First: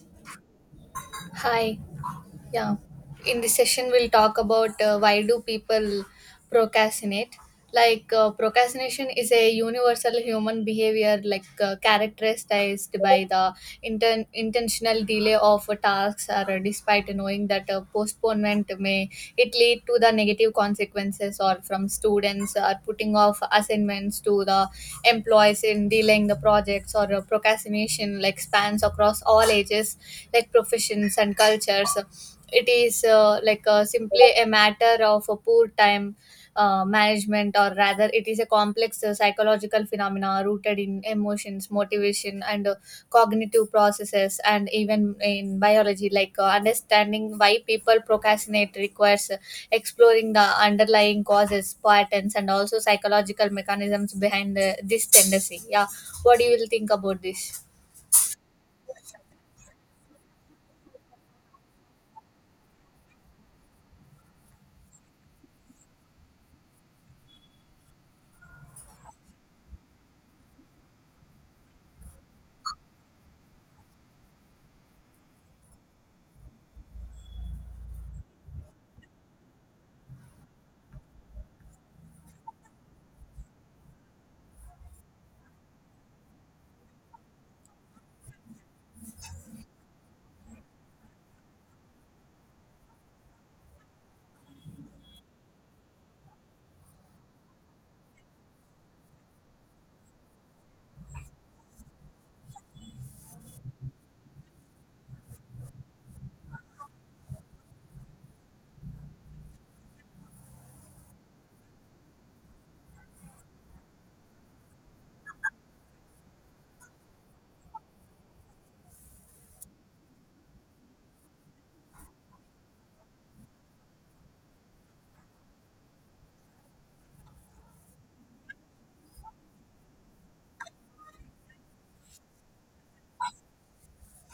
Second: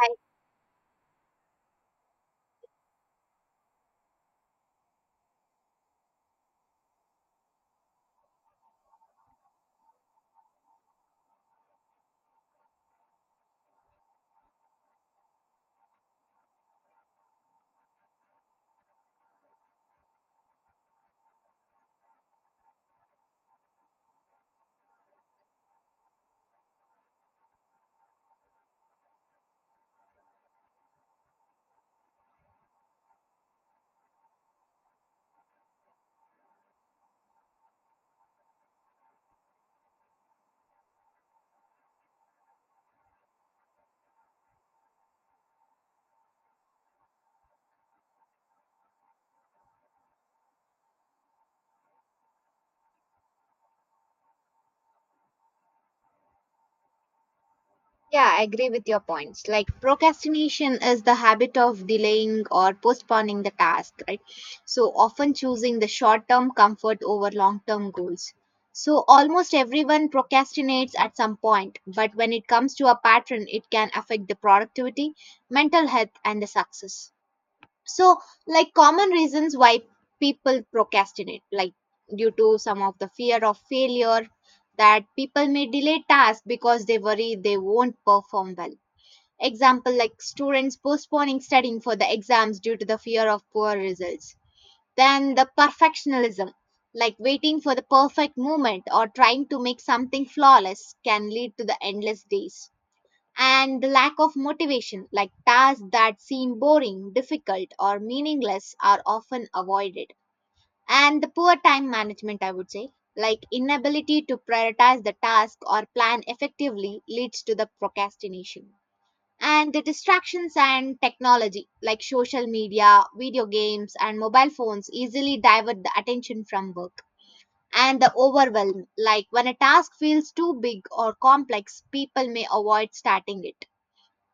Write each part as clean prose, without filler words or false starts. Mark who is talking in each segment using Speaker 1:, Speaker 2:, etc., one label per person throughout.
Speaker 1: I,
Speaker 2: Hi. Yeah, in this session, we'll talk about why do people procrastinate. Procrastination is a universal human behavior, characterized by the intentional delay of tasks, or despite knowing that postponement may it lead to the negative consequences, or from students are putting off assignments to the employees in delaying the projects, or procrastination like spans across all ages, like professions and cultures. It is simply a matter of a poor time management, or rather it is a complex psychological phenomena rooted in emotions, motivation, and cognitive processes, and even in biology. Like, understanding why people procrastinate requires exploring the underlying causes, patterns, and also psychological mechanisms behind this tendency. Yeah, what do you will think about this?
Speaker 1: yeah, I agree with your points. Like procrastination is the habit of delaying or postponing the task, right? So often choosing the short term comfort over long term goals. So almost everyone procrastinates at some point, but when it comes to a pattern, it can affect the productivity, mental health, and the success. So like common reasons why people procrastinate, like due to some of the fear of failure, that people may delay tasks because they worry they won't perform well. Example, like students postponing studying for the exams due to the fear of poor results. Then the perfectionism, like waiting for the perfect moment or trying to make something flawless can lead to the endless days, and the lack of motivation, like tasks that seem boring, difficult, or meaningless, are often avoided. And the poor time management, I would say, like inability to prioritize the task or plan effectively, leads to the procrastination. And the distractions and technology, like social media, video games, and mobile phones, easily divert the attention from work. And the overwhelm, like when a task feels too big or complex, people may avoid starting it.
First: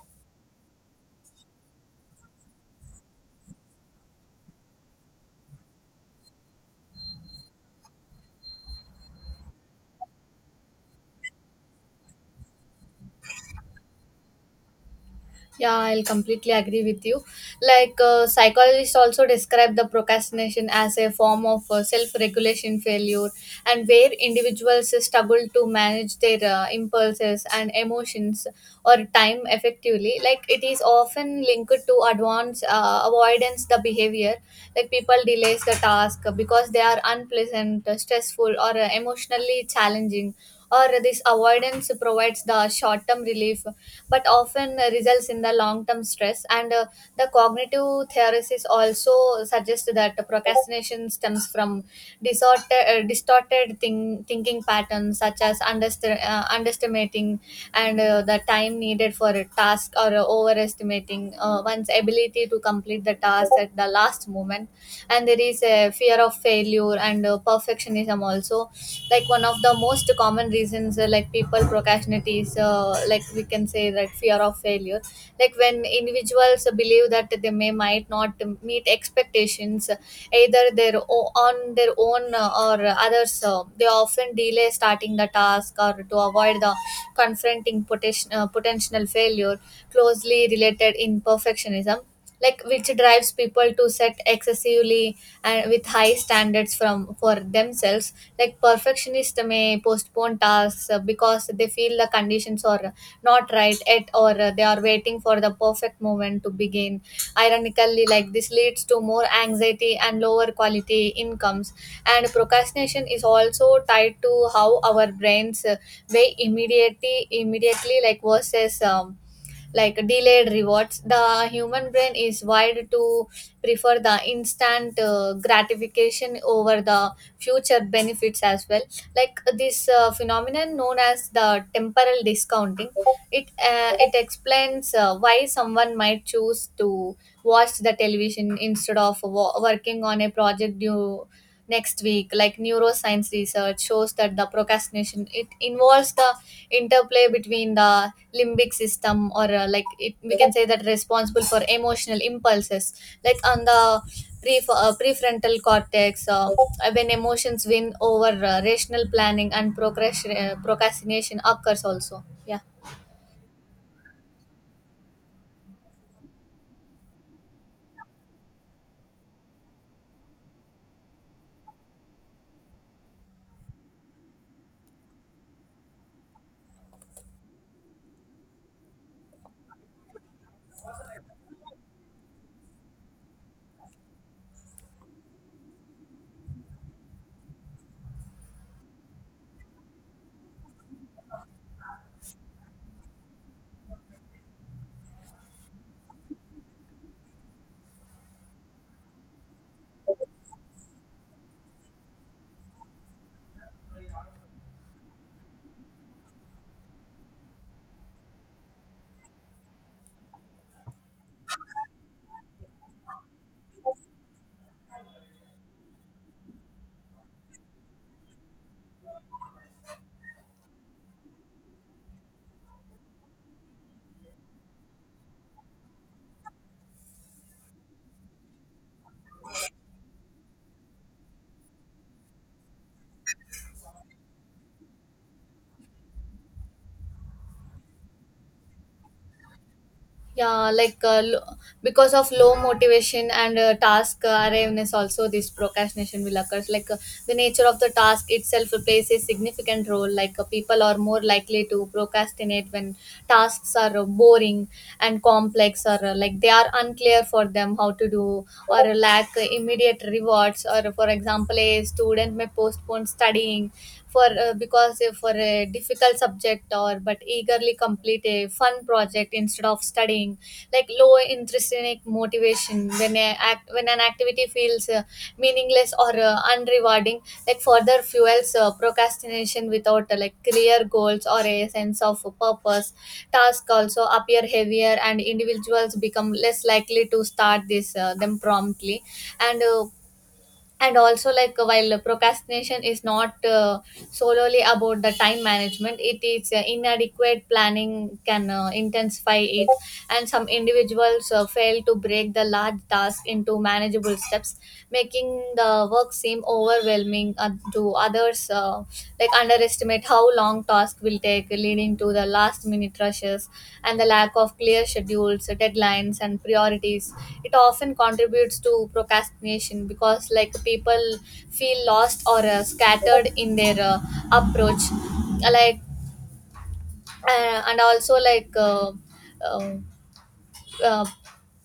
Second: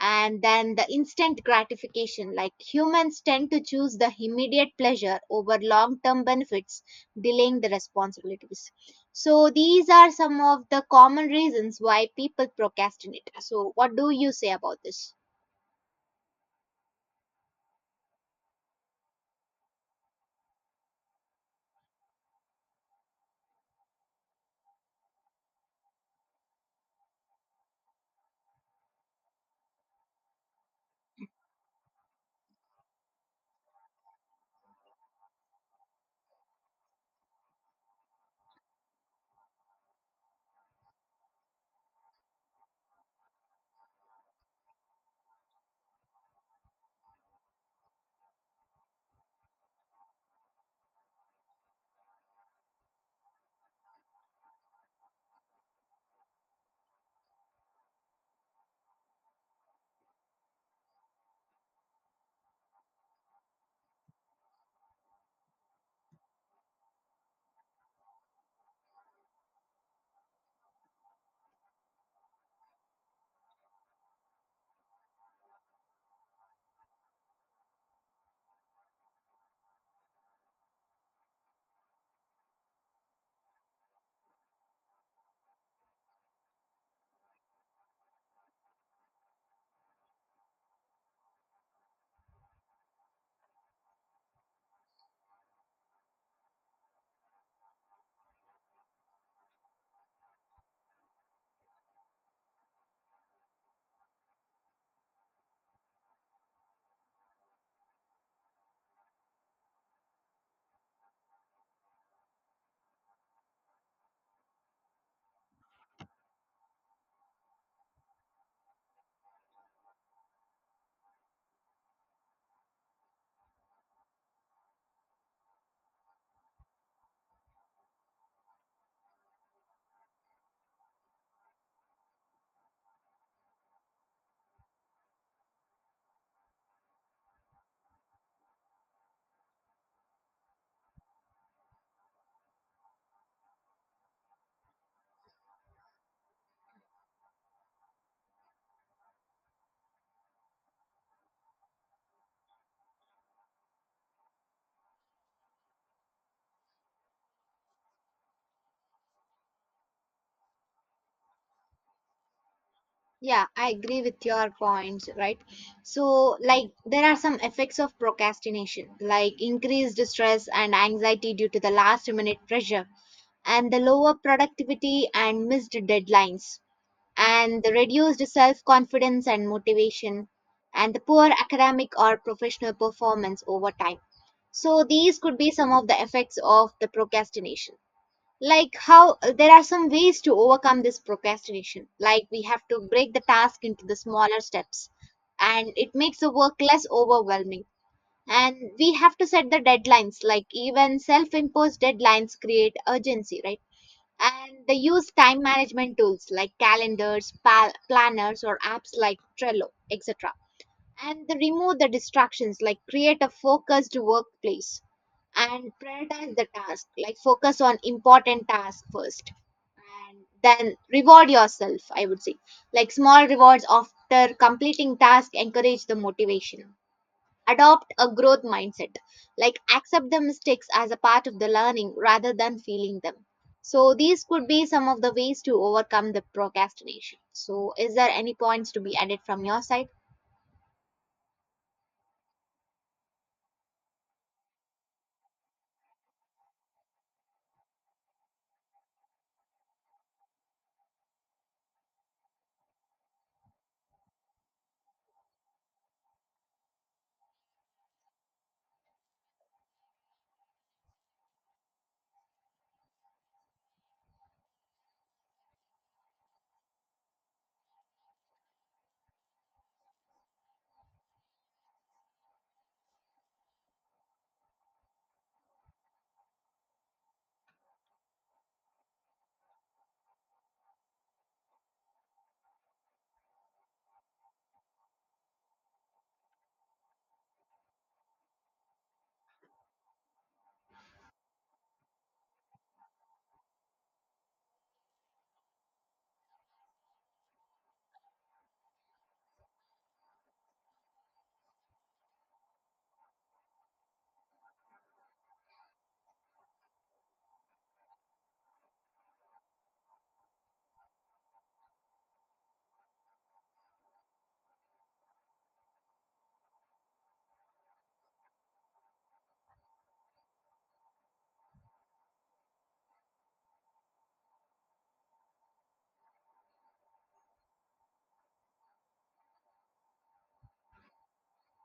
Speaker 1: And then the instant gratification, like humans tend to choose the immediate pleasure over long term benefits, delaying the responsibilities. So these are some of the common reasons why people procrastinate. So what do you say about this?
Speaker 2: Yeah, I'll completely agree with you. Like, psychologists also describe the procrastination as a form of self regulation failure, and where individuals struggle to manage their impulses and emotions or time effectively. Like, it is often linked to advance avoidance the behavior. Like, people delays the task because they are unpleasant, stressful, or emotionally challenging. Or this avoidance provides the short term relief but often results in the long-term stress. And the cognitive theorists also suggest that procrastination stems from distorted thinking patterns, such as underestimating and the time needed for a task, or overestimating one's ability to complete the task at the last moment. And there is a fear of failure, and perfectionism also. Like, one of the most common reasons like people procrastinate is like, we can say that fear of failure. Like, when individuals believe that they may might not meet expectations, either their on their own, or others, they often delay starting the task or to avoid the confronting potential failure. Closely related in perfectionism, like, which drives people to set excessively and with high standards from for themselves. Like, perfectionists may postpone tasks because they feel the conditions are not right yet, or they are waiting for the perfect moment to begin. Ironically, like, this leads to more anxiety and lower quality incomes. And procrastination is also tied to how our brains weigh immediately like versus like delayed rewards. The human brain is wired to prefer the instant gratification over the future benefits as well. Like, this phenomenon known as the temporal discounting, it explains why someone might choose to watch the television instead of working on a project due next week. Like, neuroscience research shows that the procrastination it involves the interplay between the limbic system, or like, it we can say that responsible for emotional impulses, like on the prefrontal cortex. When emotions win over rational planning and procrastination occurs also. Yeah,
Speaker 1: Yeah, I agree with your points, right? So like there are some effects of procrastination, like increased stress and anxiety due to the last minute pressure, and the lower productivity and missed deadlines, and the reduced self confidence and motivation, and the poor academic or professional performance over time. So, these could be some of the effects of the procrastination. Like, how there are some ways to overcome this procrastination. Like, we have to break the task into the smaller steps, and it makes the work less overwhelming. And we have to set the deadlines, like, even self imposed deadlines create urgency, right? And they use time management tools like calendars, planners, or apps like Trello, etc. And they remove the distractions, like create a focused workplace, and prioritize the task, like focus on important tasks first. And then reward yourself, I would say, like small rewards after completing task encourage the motivation. Adopt a growth mindset, like accept the mistakes as a part of the learning rather than feeling them. So these could be some of the ways to overcome the procrastination. So is there any points to be added from your side?
Speaker 2: yeah, because of low motivation and task arriveness also, this procrastination will occur. Like, the nature of the task itself plays a significant role. Like, people are more likely to procrastinate when tasks are boring and complex, or like they are unclear for them how to do, or lack immediate rewards. Or for example, a student may postpone studying for because for a difficult subject, or but eagerly complete a fun project instead of studying. Like, low intrinsic motivation, when a act when an activity feels meaningless or unrewarding, like further fuels procrastination. Without like clear goals or a sense of purpose, tasks also appear heavier, and individuals become less likely to start this them promptly. And uh, and also, while procrastination is not solely about the time management, it is inadequate planning can intensify it, and some individuals fail to break the large task into manageable steps, making the work seem overwhelming to others. uh, like, underestimate how long tasks will take, leading to the last minute rushes and the lack of clear schedules, deadlines, and priorities. It often contributes to procrastination because, like, people feel lost or scattered in their approach. Like, and also like. Um uh,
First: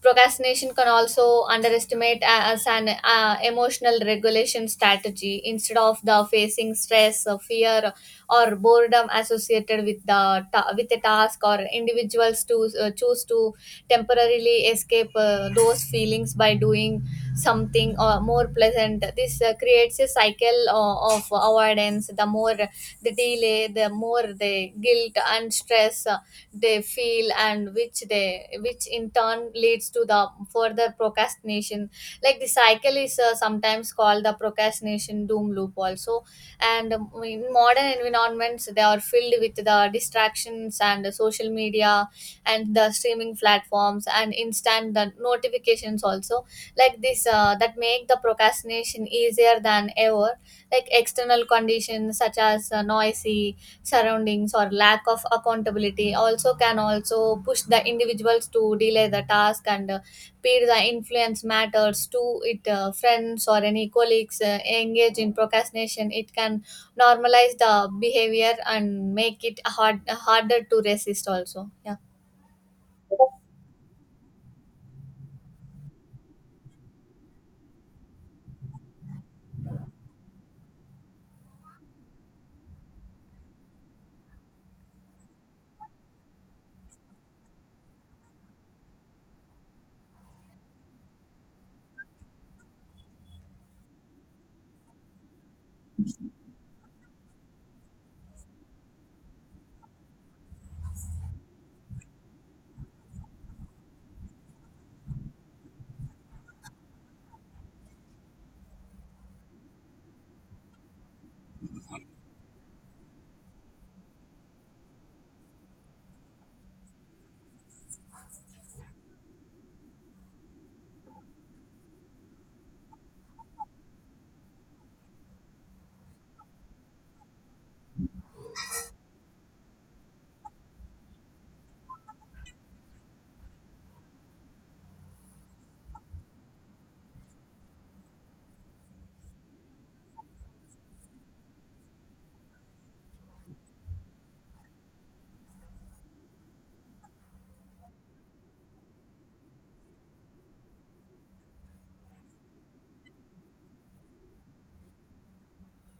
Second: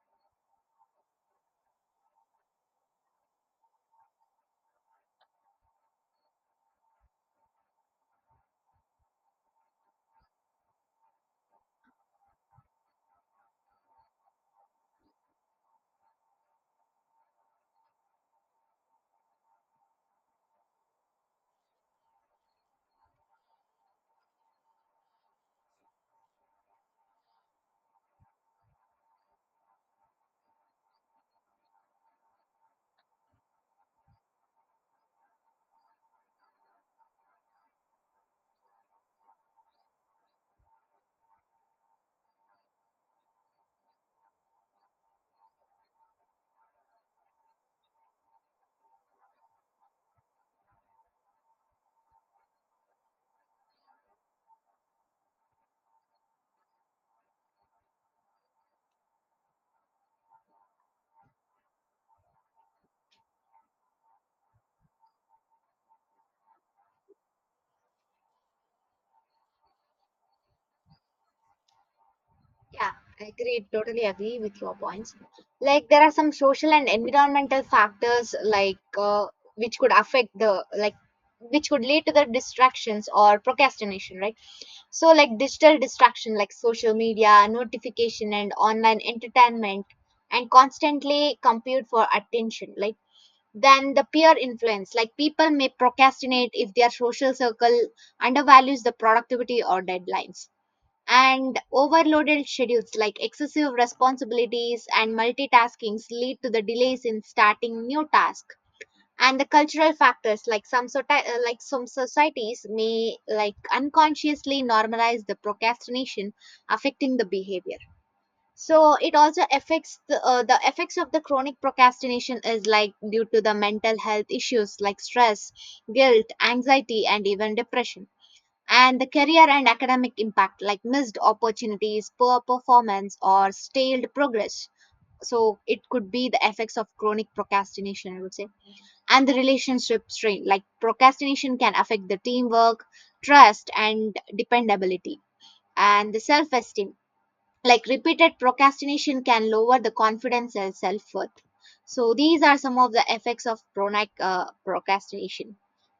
Speaker 2: Procrastination can also underestimate as an emotional regulation strategy, instead of the facing stress or fear or boredom associated with the with a task, or individuals to choose to temporarily escape those feelings by doing something more pleasant. This creates a cycle of avoidance. The more the delay, the more the guilt and stress they feel, and which they which in turn leads to the further procrastination. Like, the cycle is sometimes called the procrastination doom loop also. And in modern environments, they are filled with the distractions and the social media and the streaming platforms and instant the notifications also. Like this uh, that make the procrastination easier than ever. Like, external conditions such as noisy surroundings or lack of accountability also can also push the individuals to delay the task. And peer the influence matters to it. Friends or any colleagues engage in procrastination, it can normalize the behavior and make it harder to resist also. Yeah,
Speaker 1: Yeah, I agree, totally agree with your points. Like there are some social and environmental factors, like which could affect the, like which could lead to the distractions or procrastination, right? So, like digital distraction, like social media, notification, and online entertainment, and constantly compete for attention. Like, then the peer influence, like people may procrastinate if their social circle undervalues the productivity or deadlines. And overloaded schedules, like excessive responsibilities and multitaskings, lead to the delays in starting new tasks. And the cultural factors, like some sort like some societies may like unconsciously normalize the procrastination, affecting the behavior. So it also affects the effects of the chronic procrastination is like due to the mental health issues like stress, guilt, anxiety, and even depression, and the career and academic impact like missed opportunities, poor performance, or stalled progress. So it could be the effects of chronic procrastination, I would say, and the relationship strain. Like procrastination can affect the teamwork, trust, and dependability, and the self esteem, like repeated procrastination can lower the confidence and self-worth. So these are some of the effects of chronic procrastination.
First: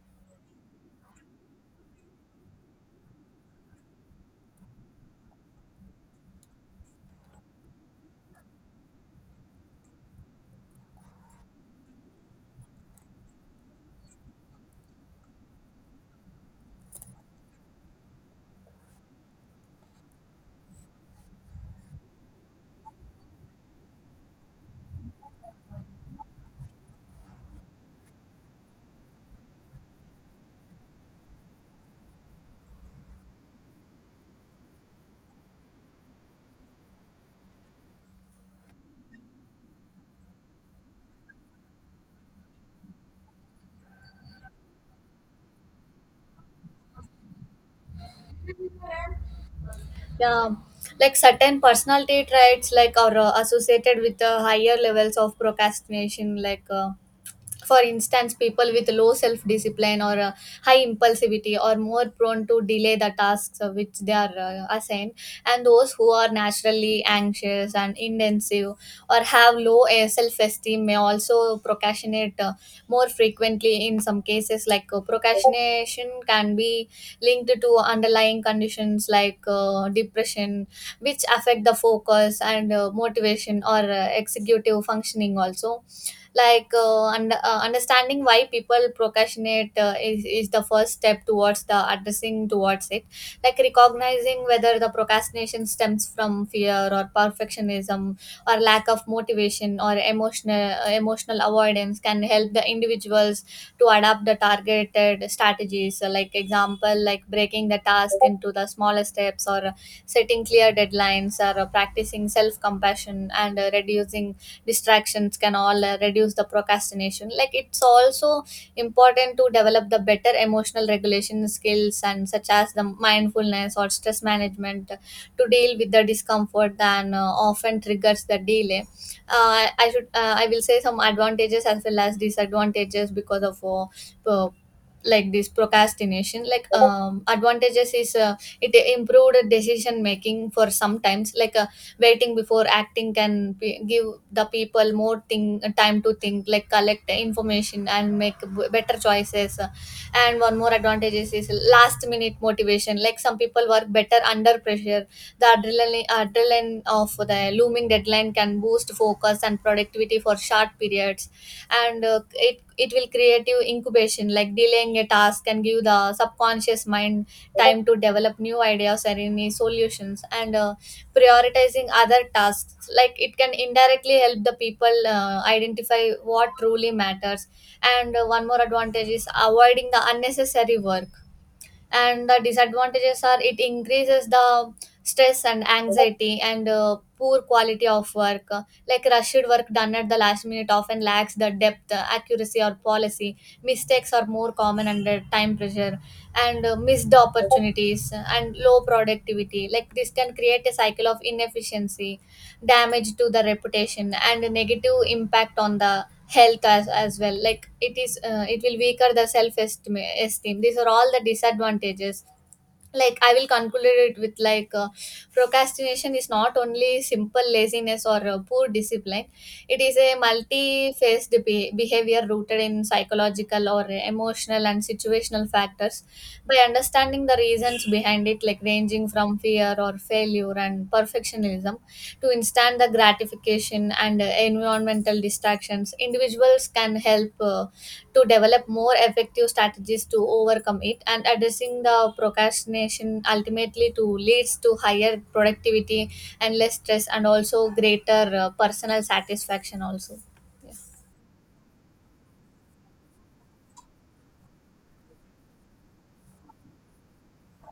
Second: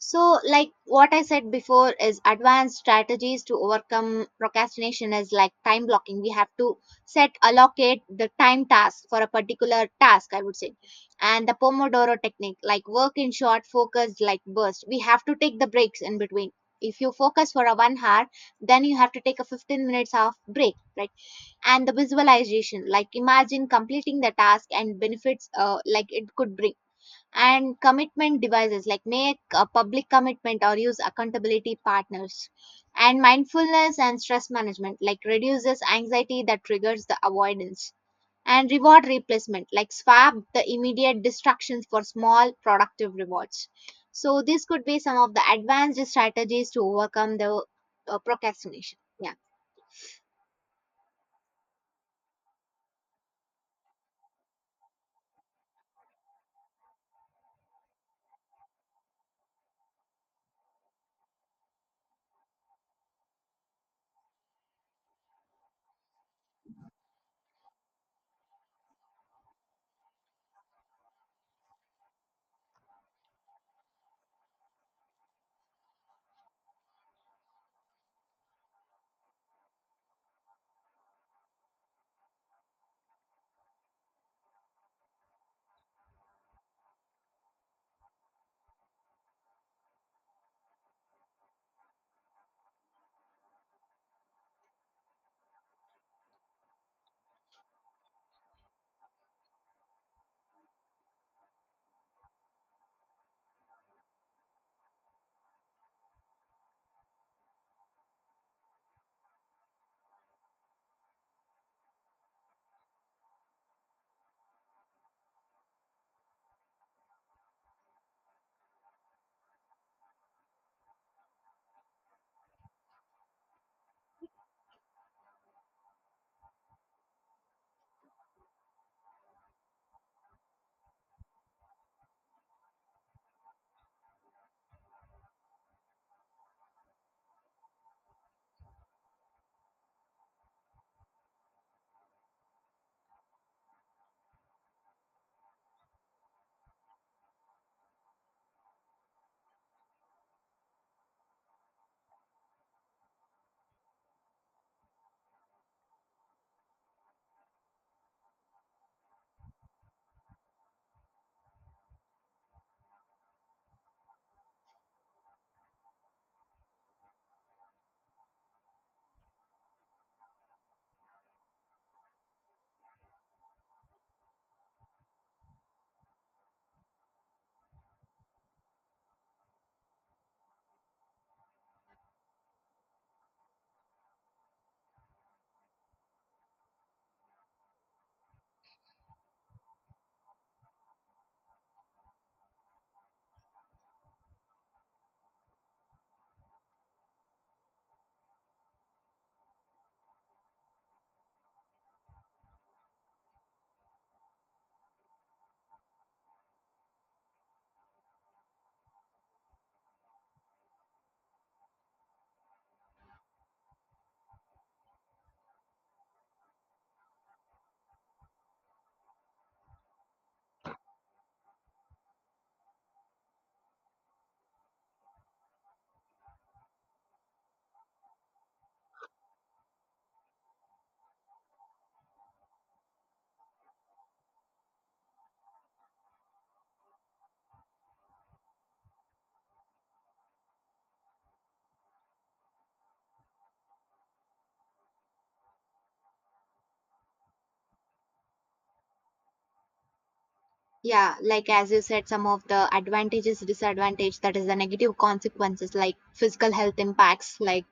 Speaker 1: So like what I said before is advanced strategies to overcome procrastination is like time blocking. We have to set, allocate the time task for a particular task, I would say. And the Pomodoro technique, like work in short focused like burst, we have to take the breaks in between. If you focus for a 1 hour, then you have to take a 15 minutes of break, right? And the visualization, like imagine completing the task and benefits like it could bring. And commitment devices, like make a public commitment or use accountability partners. And mindfulness and stress management, like reduces anxiety that triggers the avoidance. And reward replacement, like swap the immediate distractions for small productive rewards. So this could be some of the advanced strategies to overcome the procrastination. Yeah.
Speaker 2: yeah, like certain personality traits like are associated with higher levels of procrastination. Like, for instance, people with low self discipline or high impulsivity are more prone to delay the tasks of which they are assigned. And those who are naturally anxious and intensive or have low self esteem may also procrastinate more frequently. In some cases, like, procrastination can be linked to underlying conditions like depression, which affect the focus and motivation or executive functioning also. Like, understanding why people procrastinate is the first step towards the addressing towards it. Like, recognizing whether the procrastination stems from fear or perfectionism or lack of motivation or emotional avoidance can help the individuals to adapt the targeted strategies. So, like, example, like, breaking the task into the smaller steps, or setting clear deadlines, or practicing self compassion, and reducing distractions can all reduce the procrastination. Like, it's also important to develop the better emotional regulation skills and such as the mindfulness or stress management, to deal with the discomfort than often triggers the delay. I will say some advantages as well as disadvantages because of uh, like this procrastination. Like, advantages is, it improved decision making for sometimes. Like, waiting before acting can be, give the people more thing time to think, like collect information and make better choices. And one more advantage is last minute motivation. Like, some people work better under pressure. The adrenaline of the looming deadline can boost focus and productivity for short periods. And it will create you incubation. Like, delaying a task can give the subconscious mind time to develop new ideas and any solutions. And prioritizing other tasks, like, it can indirectly help the people identify what truly matters. And one more advantage is avoiding the unnecessary work. And the disadvantages are, it increases the stress and anxiety, and poor quality of work. Like, rushed work done at the last minute often lacks the depth, accuracy, or policy. Mistakes are more common under time pressure. And missed opportunities and low productivity, like this can create a cycle of inefficiency, damage to the reputation, and a negative impact on the health as well. Like, it is it will weaker the self esteem. These are all the disadvantages. Like, I will conclude it with like, procrastination is not only simple laziness or poor discipline. It is a multi-faced behavior rooted in psychological or emotional and situational factors. By understanding the reasons behind it, like, ranging from fear or failure and perfectionism to instant the gratification and environmental distractions, individuals can help to develop more effective strategies to overcome it. And addressing the procrastination ultimately to leads to higher productivity and less stress, and also greater personal satisfaction also. Yeah,
Speaker 1: Yeah, like as you said, some of the advantages, disadvantage, that is the negative consequences, like physical health impacts, like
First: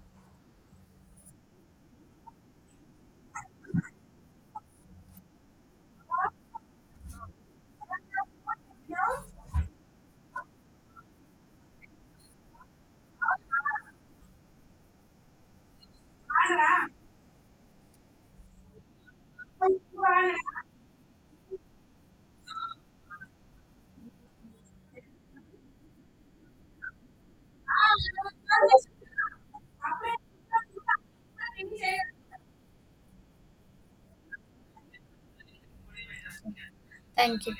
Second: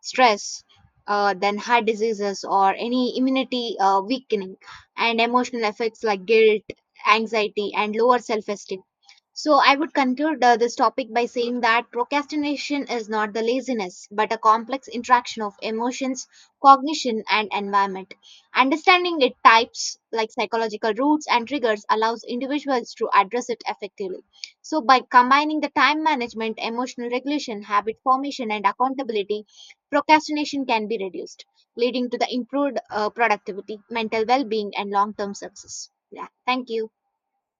Speaker 1: stress, then heart diseases or any immunity weakening, and emotional effects like guilt, anxiety, and lower self-esteem. So I would conclude this topic by saying that procrastination is not the laziness, but a complex interaction of emotions, cognition, and environment. Understanding its types, like psychological roots and triggers, allows individuals to address it effectively. So, by combining the time management, emotional regulation, habit formation, and accountability, procrastination can be reduced, leading to the improved productivity, mental well being, and long term success. Yeah, thank you.
Speaker 2: thank you.